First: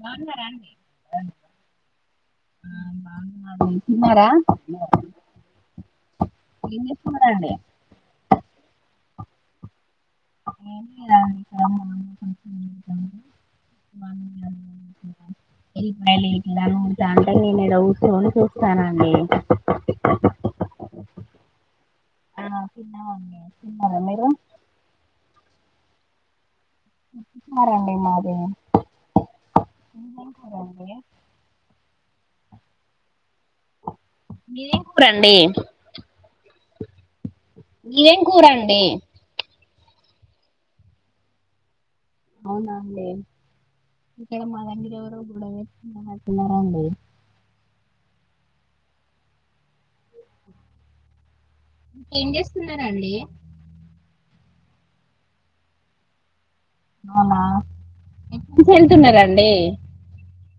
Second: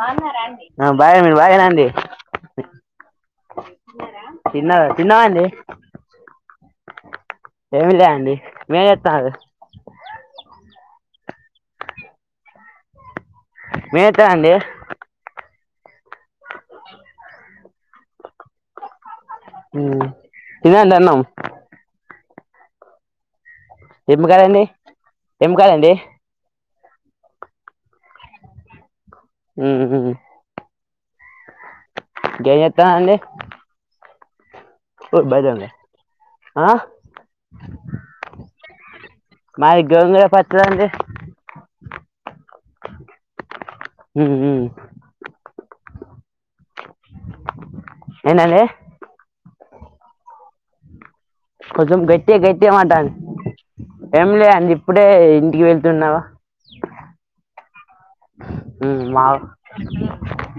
బాగున్నారా అండి మీరు బాగున్నారా అండి ఆ బాగున్నాండి తిన్నారా తిన్నార తిన్నమండి ఏం చేస్తున్నారండి ఏమి లేండి ఏం చెత్తన్నారు [unintelligible] [unintelligible] మీరేం చేస్తారండి ఏ మళ్ళ ఇట్లాని ఉంటా అంటే నేను ఈడ కుర్సొని చూస్తానండి ఉమ్ తినండి అన్నం ఆ తిన్నామండి తిన్నారా ఏం మీరు కర్రీ అండి ఏం కర్రీ అండి మారండి మాది ఉ మీదేం కూరండి త్తా అండి మీదేం కూూరండి ఆ మీదేం కూర అండి డి మాది గోంగుర పచ్చడండి అవునా అండి ఉమ్ ఇక్కడ ఉమ్ మాదాంగిరివరు కూడాదు హ తిన్నరండి ఏందండి కొంచెం ఏం గట్టిగా గట్టిగా మాట్లాడండి చేస్తున్నారండి ఎమ్ లే అండి ఇప్పుడే ఇంటికి వెళ్తున్నావా అవున ఉ మ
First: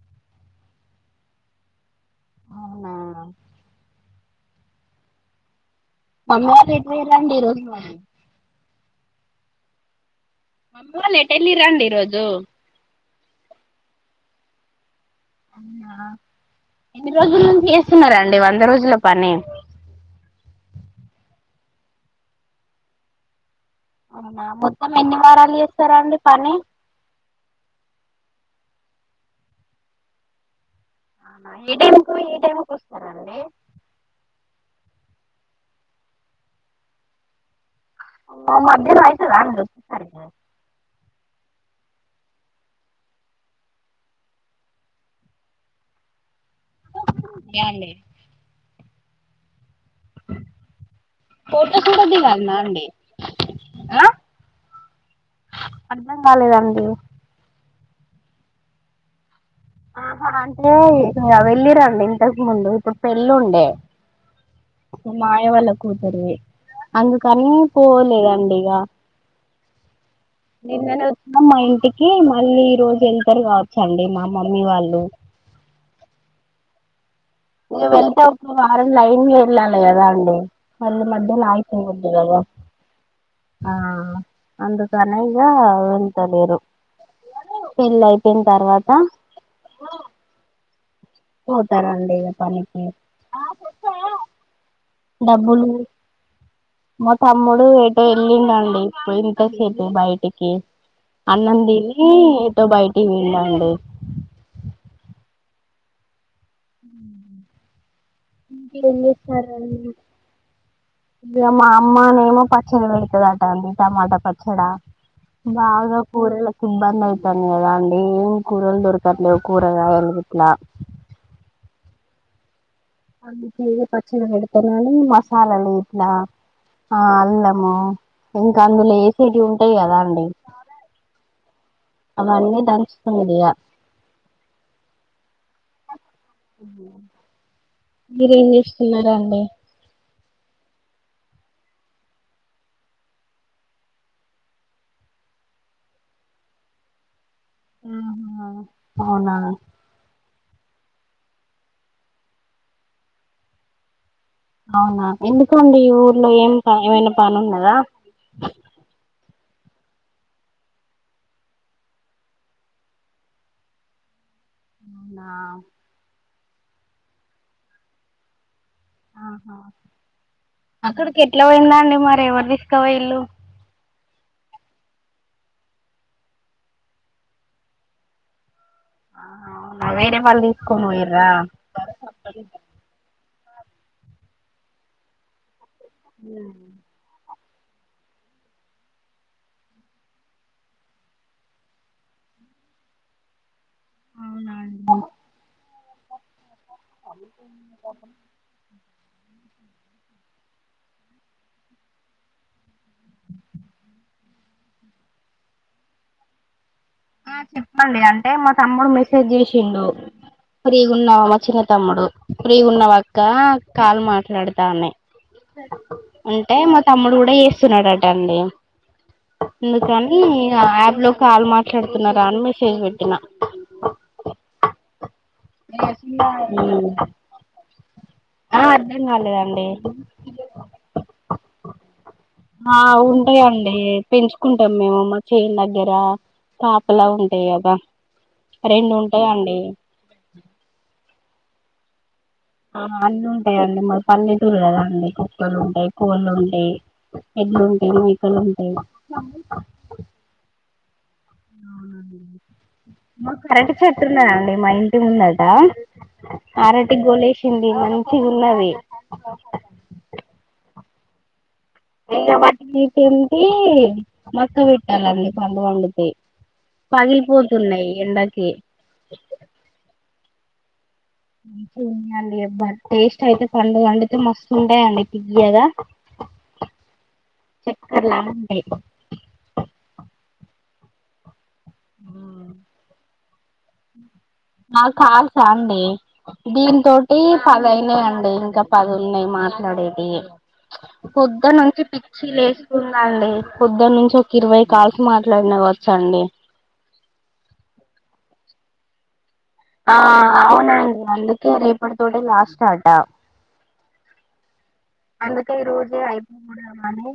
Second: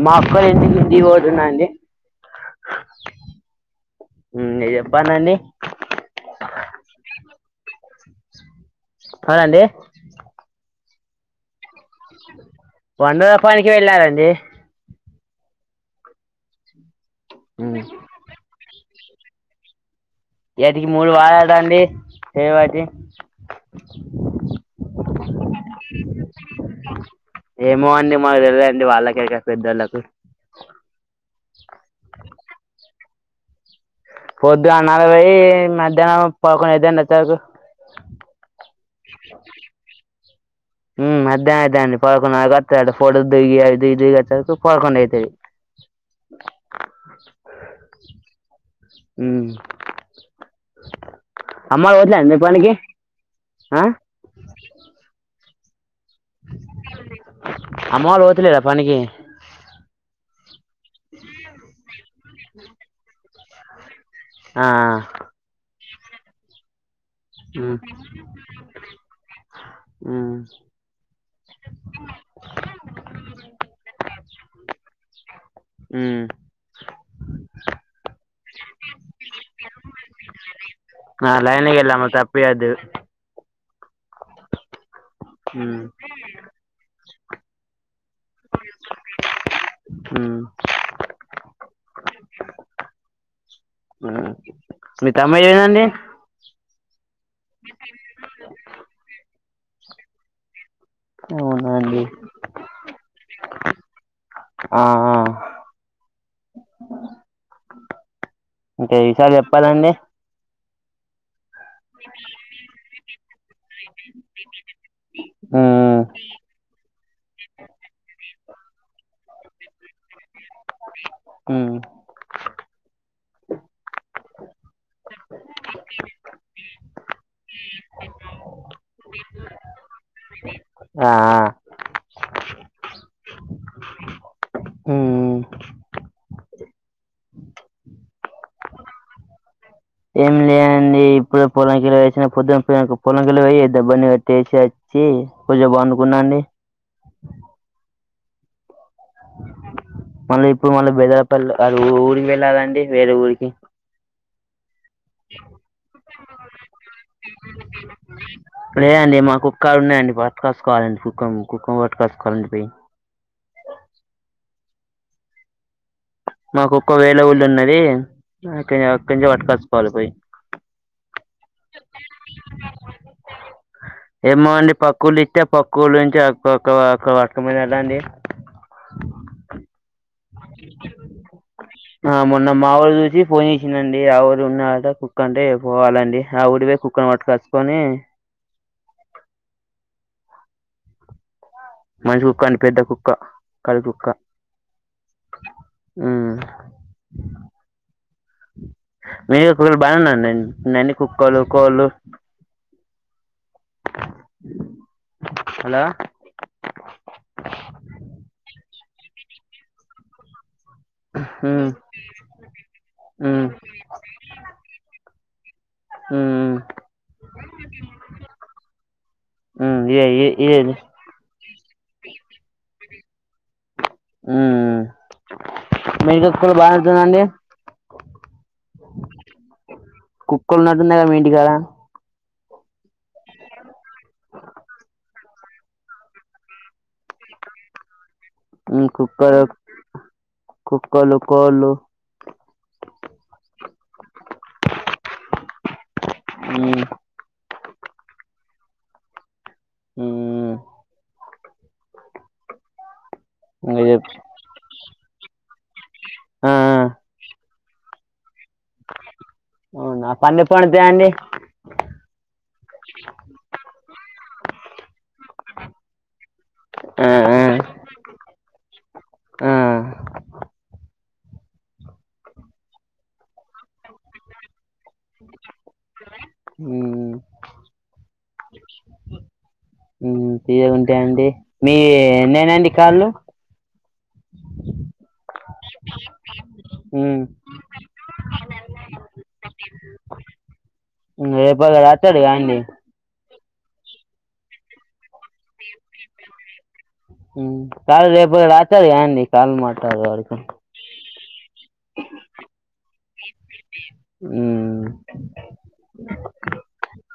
మా అక్కోలింటికి ఇంటికి పోతున్నాండి అవున ఉ ఇగ చెప్పాడండీ పాయి అవునండి అమ్మోలు ఎటు ఎల్లీరు అండి ఈరోజు [unintelligible] పనికి వెళ్ళారండి అవున ఎన్ని రోజుల నుంచి ఉమ్ చేస్తున్నారండి వంద రోజుల పని ఇయ్యటికి మూడు వారాలండి చేయ వట్టి అవున మొత్తం ఎన్ని వారాలు చేస్తారండి పని అది వాళ్ళకేరక పెద్దోలకు అవునా, ఏ టైమ్ కు పోయి ఏ టైమ్ వస్త వస్తారండి పొద్దు నాలుగు పోయి మధ్యాహ్నం పదకొండు ఐద్దండి వచ్చేవరకు ఆ మధ్యానం అయితద అండి వచ్చేసరికి ఉ మధ్యానం అయిత అండి పదకొన్నరకు వస్తాడంట ఫోటో దిగి ఐ దిగి ఇ దిగి అచ్చే వరకు పదకొండైతది ఏవండీ ఉ ఫోటోస్ అమ్మా కూడా పోట్లే అండి దిగాల్నా పనికి ఆ అర్ధం కాలేదండి అమ్మ వాళు పోతలేరా పనికి ఆహ అంటే ఇగ వెళ్ళి రండి ఇంతకు ముందు ఇప్పుడు పెళ్ళి ఉండి తే మా మావయ్య వాళ్ళది కొత్తదే అందుకని పోలేదండి ఇక నిన్ననే వచ్చన్నాం మా ఇంటికి మళ్ళీ ఈ రోజు వెళ్తారు కావచ్చండి మా మమ్మీ వాళ్ళు హు నువవు వెళ్తా ఒక వారం లైన్ వెళ్ళాలి కదా అండి మళ్ళీ ఆ మధ్యలో లైన్గ ఎలా ఆగిపోకూడదు మత్త కదా అప్పి అదిది [inaudible] ఆ అందు తనిగా వెళ్ంతలేరు పెళ్ళి అయిపోయిన తర్వాత పోతారండి ఇ పనికి మీ తమ్ముడు డబ్బులు ఏమైందండి మా తమ్ముడు ఏటో వెళ్ళిండ అండి పోయి [inaudible] బడిటికి అన్నాం అవునా అండి తిని ఏతో బయటికి పోయిందండి ఏం ఇంకేం విషయాలు చేస్తారండి చెప్పాలండి ఇగ మా అమ్మనేమో పచ్చడి పెడుతదట అండి టమాటా పచ్చడి ఆ బాగా కూరలకు ఇబ్బంది ఐతంది కదాండి కూరలు దొర్కట్లే కూరగాయ అట్ హ అ పచ్చడి పెడతన మసాలాలు ఇట్లా ఆ అల్లము ఇంకా అందులో వేసేటీవీ ఉంటాయి కదా అండి ఆ అ అన్నీ దంచి వేయాలి [inaudible] మీరేం చేసుకున్నారా అండి ఏం లేదండి ఇప్పుడు పొలం కిలో వేసిన పొద్దున పొలం కి పోయినక [inaudible] పెట్టేసి వచ్చి పూజ బాగునుకున్నాండి ఆహా అవునా మళ్ళీ ఇప్పుడు మళ్ళీ బెదరపల్లి ఊరికి వెళ్ళాలండి వేరే ఊరికి అవునా ఎందుకండి ఈ ఊర్లో ఏం ఏమైనా పని ఉన్నదా లేదండి మా కుక్కలు ఉన్నాయండి పట్టకసు కోవాలండి కుక్కం కుక్కం పట్కాసుకోవాలండి పోయి అవునా మాకు కుక్క వేరే ఊళ్ళు ఉన్నది అక్కడి అక్కడి నుంచి ఆహా పట్టుకొచ్చుకోవాలి పోయి అక్కడికి ఎట్లా పోయిందా అండి మరి ఎవరు తీసుకో పాయింలు తే పక్క ఊర్లో నుంచి పట్టుకో పోయినారు అండి వేరే వాళ్ళు తీసుకని ఆ మొన్న మా వాళు చూసి ఫోన్ చేసినండి ఎవరు ఉన్నడ కుక్క అంటే పోవాలండి ఆ ఊరికి పోయి కుక్కని పట్టుకోచు కొనీ మంచి కుక్క అండి పెద్ద కుక్క కర్రి కుక్క అవునా అండి హ అందు కాప్పం మీ కులు బాగానేన్నాం నన్ని కుక్కలు కోళ్ళు [inaudible] హలో ఆ చెప్పండి అంటే మా తమ్ముడు మెసేజ్ చేసిండు ఫ్రీగా ఉన్నావా మా చిన్న మ్మ్ తమ్ముడు ఫ్రీగా ఉన్నవాక్క మ్మ్ కాల్ మాట్లాడతానే మ్మ్ అంటే మా తమ్ముడు కూడా చేస్తున్నాడటండి మ్మ్ ఇదే అందుకని ఇదే ఇదేది యాప్ లో కాల్ మాట్ మాట్లాడుతున్నారా అని మెసేజ్ పెట్టిన హ్మ్ ఆ అర్థం కాలేదండి కుక్కలు ఉన్నట్టున్నాయి కదా మీ ఇంటికాడ ఆ ఉంటాయండి పెంచుకుంటాం మేము మా చేన్ దగ్గర కాపలా ఉంటాయి కదా హ్మ్ రెండు కుక్కలు ఉంటాయండి కుక్కలు కోళ్ళు ఆ అందు ముప్పైఅండి మాది పల్లెటూరు కదా అండి మొక్కలు ఉంటాయి పూలు ఉంటాయి మ్మ్ ఎడ్లు ఉంటాయి మేకలు ఉంటా అ హ్మ్ మాకు అరటి ఇంగ చెప్ చెట్టున్ననండి మా ఇంటి ముందట ఆ ఆ అరటి గోలేష్ ఉంది మంచిగు అవునా [unintelligible] అండి [unintelligible] మక్క పెట్టాలండి పంట పండుతాయ్ ఆ ఆ పగిలిపోతున్నాయి ఎండకి ఆ మంచిగుందండి టేస్ట్ అయితే పండు పండితే మస్తు ఉంటాయండి తియ్యగా హ్మ్ చక్కర లాగా ఉంటాయి మ్మ్ [unintelligible] పెండి మీ ఎన్నైనాండి కాళ్ళు ఆ కాల్స్ అండి దీని తోటి మ్మ్ పదయినాయండి ఇంకా పది ఉన్నాయి మాట్లాడేది పొద్దు రేపటి నుంచి రాత్తాడు పిచ్చి గా అండి లేస్తుందండి పొద్దున్న నుంచి ఒక ఇరవై కాల్స్ మాట్లాడిన వచ్చా అండి హ్మ్ కాల్ రేపు రాత్తారు గా అండి కాళ్ళు ఆ మాట్లాడు వరకు అవునా అందుకే రేపటి తోటే లాస్ట్ అట హ్మ్ అందుకే ఈ రోజే అయిపోకూడమని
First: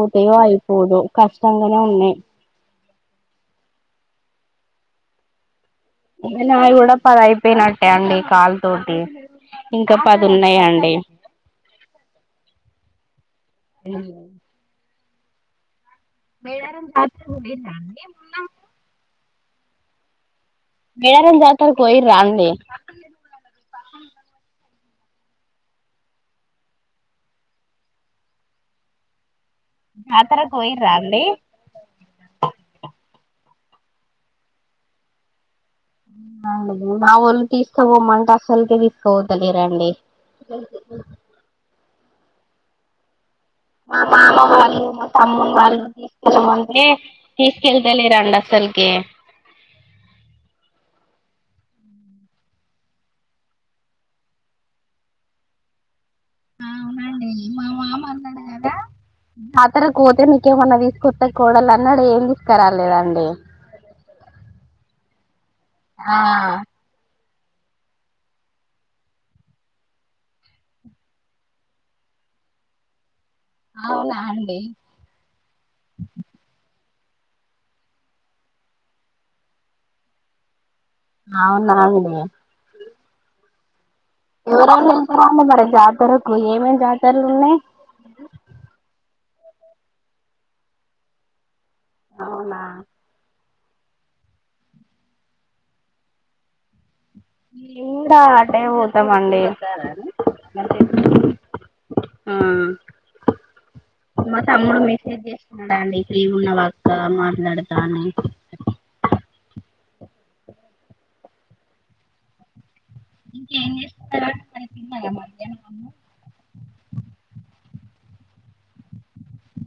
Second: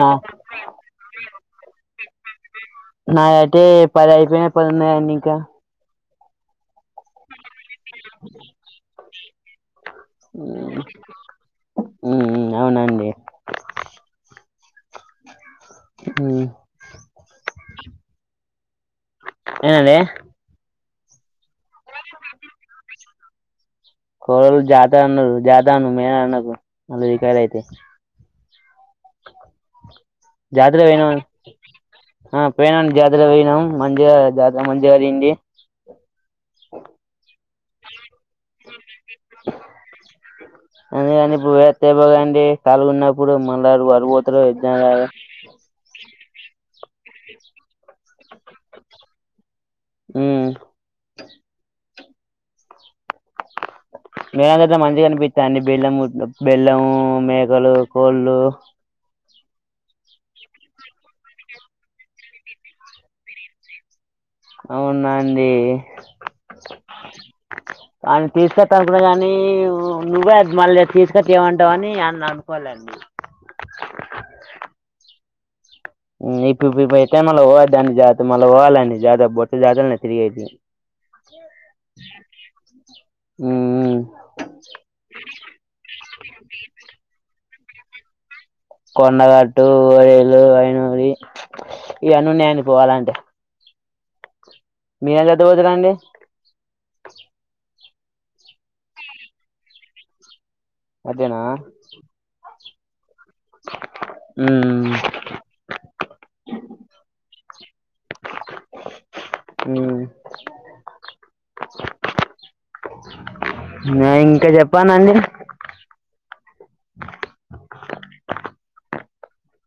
నా అయిపోదు కష్టంగానే అన్ని నాయయితే పది అయిపోయి పదున్నాయండి ఇంకా నాయి కూడా పది అయి అయిపోయినట్టే అండి కాలు తోటి ఇంకా పది మ్మ్ ఉన్నాయండి. మ్మ్ అవునండి మ్మ్ [unintelligible] ఏండి మేళారం జాతర పోయిర్రా అండి కాదు జాత అన్నారు జాతా అ మే అన్న మళ్ళ రకాలు అయితే ఆ జతరకు పోయిరా అండి పోయినా జాతర పోయినాం మంచిగా జాతర మంచిగా జరింగింది నా ఒల్ తీస్ కుపోమన్ అందు కాని పోయ తె బోగా ఇ కాలగున్ ఇప్పుడు మళ్ళారు మా వరుపోత్ర ఎజ [unintelligible] [unintelligible] తీసుకెళ్తలే ఎండ అసల్కె మ్ మేడం కా మంచిగా కనిపించా అండి బెల్లము బెల్లము మేకలు కోళ్ళు జాతర కోతే నీకేమన్నా తీసుకొస్తా కోడలా అన్నాడు ఏం తీసుకురాలేదండి అవునండి ఆ ఆమె తీసుకత్తాదికున్నా గాని నువ్వే మళ్ళీ తీసుకచ్చి ఇయ్యమంటావు అని అనుకోలేదండి. అవునా అండి [unintelligible] అవునా అండి మ్మ్ హ్మ్ ఎవరెవరు ఎళ్తారండి మరి జాతరకు ఏమేమి జాతరలున్నాయ్ అహ్ కొండగట్టు ఓయిల్లు వైనూరి అవునా ఇయనున్నాయండి పోవాలంటే మీరందు ఎట్ట వోతురండి ఇంగా అటే వోతామండి అదేనా మా తమ్ముడు మెసేజ్ చేస్తున్నాడండి ఫ్రీ ఉన్నవాక్క మాట్లాడతాని ఇంకేం చేసుకున్నారండి ఇంకా మరి తిన్నార చెప్పానండి మధ్యాహ్నం అన్నం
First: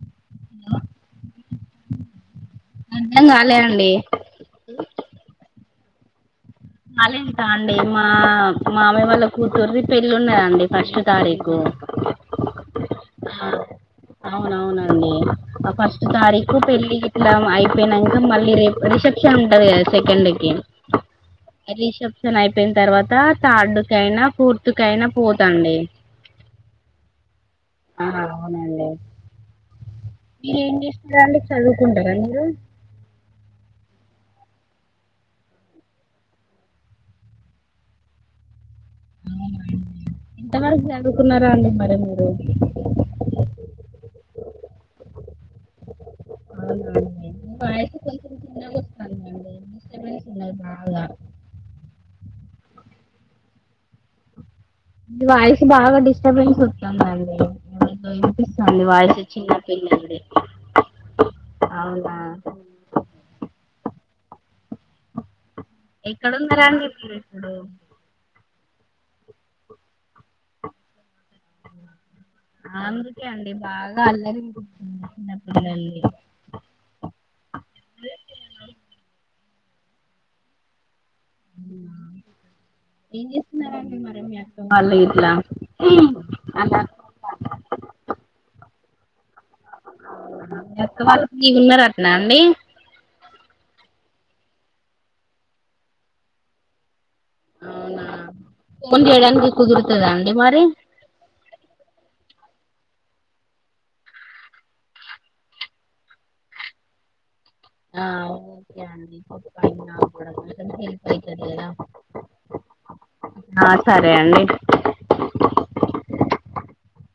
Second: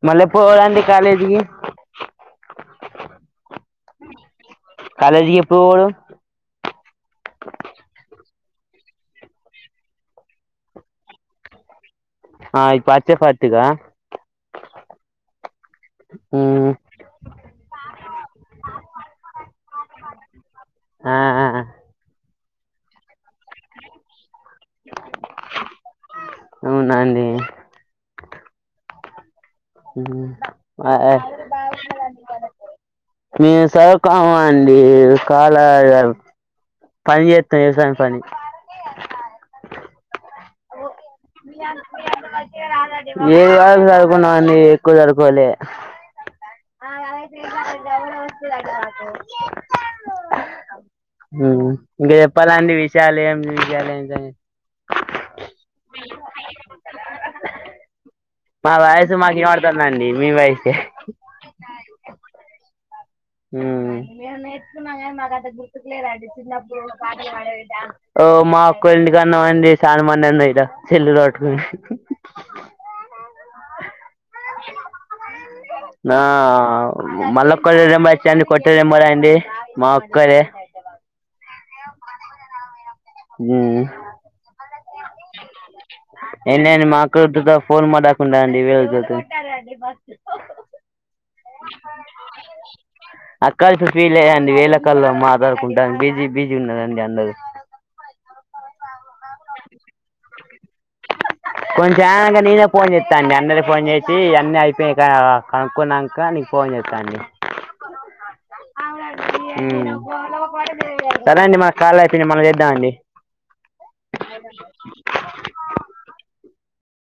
మళ్ళీ పోదండి కాలేజీకి అందం కాలే అండి కాలేజీ ఎప్పుడు పొదావ్ [unintelligible] ఆ మామ వాళ్ళ కూతురుది పెళ్ళి ఉన్నారంండి ఫస్ట్ తారీఖు ఆ ఇప్పుడు వచ్చే ఫస్ట్కా అవునవునండి ఆ ఫస్ట్ తారీకుు పెళ్ళి ఇట్లా అయిపోయినాక మళ్ళీ ర రిసెప్షన్ ఉంటది కదా సెకండ్కి ఆ చెప్షన్ అయిపోయిన తర్వాత తార్డుకైనా పూర్తుకైనా పోతుండి అవునా అండి ఆ అవునండి మీరు ఏం చేస్తారా అండి చదువుకుంటారా మీరు మీ సర కా అడి కాాల పనితు వివసాయం పని ఇంత మరి మీరు ఏది వరకు జరుకున్నామండి ఎక్కువ సరుకోవాలి అవునా అండి మీ వాయిస్ కొంచెం చిన్నగా వస్తుందండి డిస్టర్బెన్స్ ఉన్నది బాగా ఇంక చెప్పాలండి విషయాలు ఏమి దవాయి బాగా డిస్టర్బెన్స్ వస్తుందండి మా వయసు వాయిస్ మాక చిన్న ఏంమడుతుందండి పిల్లలది మీ వయసే అవునా ఎ మ గు ఎక్కడున్నారండి మీరు చిన్నప్పుడ ఇప్పుడు ఎంటి కన్నా అండి చాల మనింది ఇలా చెల్లు తట్టుకుని అందుకే అండి బాగా అల్లరి చిన్నప్పుడు ఆ కొట్టారుమరా అండి మా ఒక్కరే ఆ ఏం ఉమ్ చేస్తున్నారుారా మరి మీ అ వాళ్ళ ఇట్లా ఏంటి అలా అండి మాకు ఫోన్ మాకుండా అండి వళ మీ అక్క వాళ్ళు ఫ్రీ ఉన్నారటనా అండి అక్కల్ సుఫీలే రన్నిడు వేల కలా మాట్లాడుకుంటాం బిజీ బిజీ ఉన్నదండి అన్న అవునా ఫోన్ చేయడానికి కుదురుతదా అండి మరి కొంచెంక నేనే ఫోన్ చేస్తాండి అన్నరి ఫోన్ చేసి అన్న అయిపోయి కనుక్కున్నాక నీకు ఫోన్ చేస్తాండి ఆ ఓే అండి కూడా హ అయితుంది సరే అండి కదా మన కాల్ అయిపోయింది మనం చేద్దామండి సరే అండి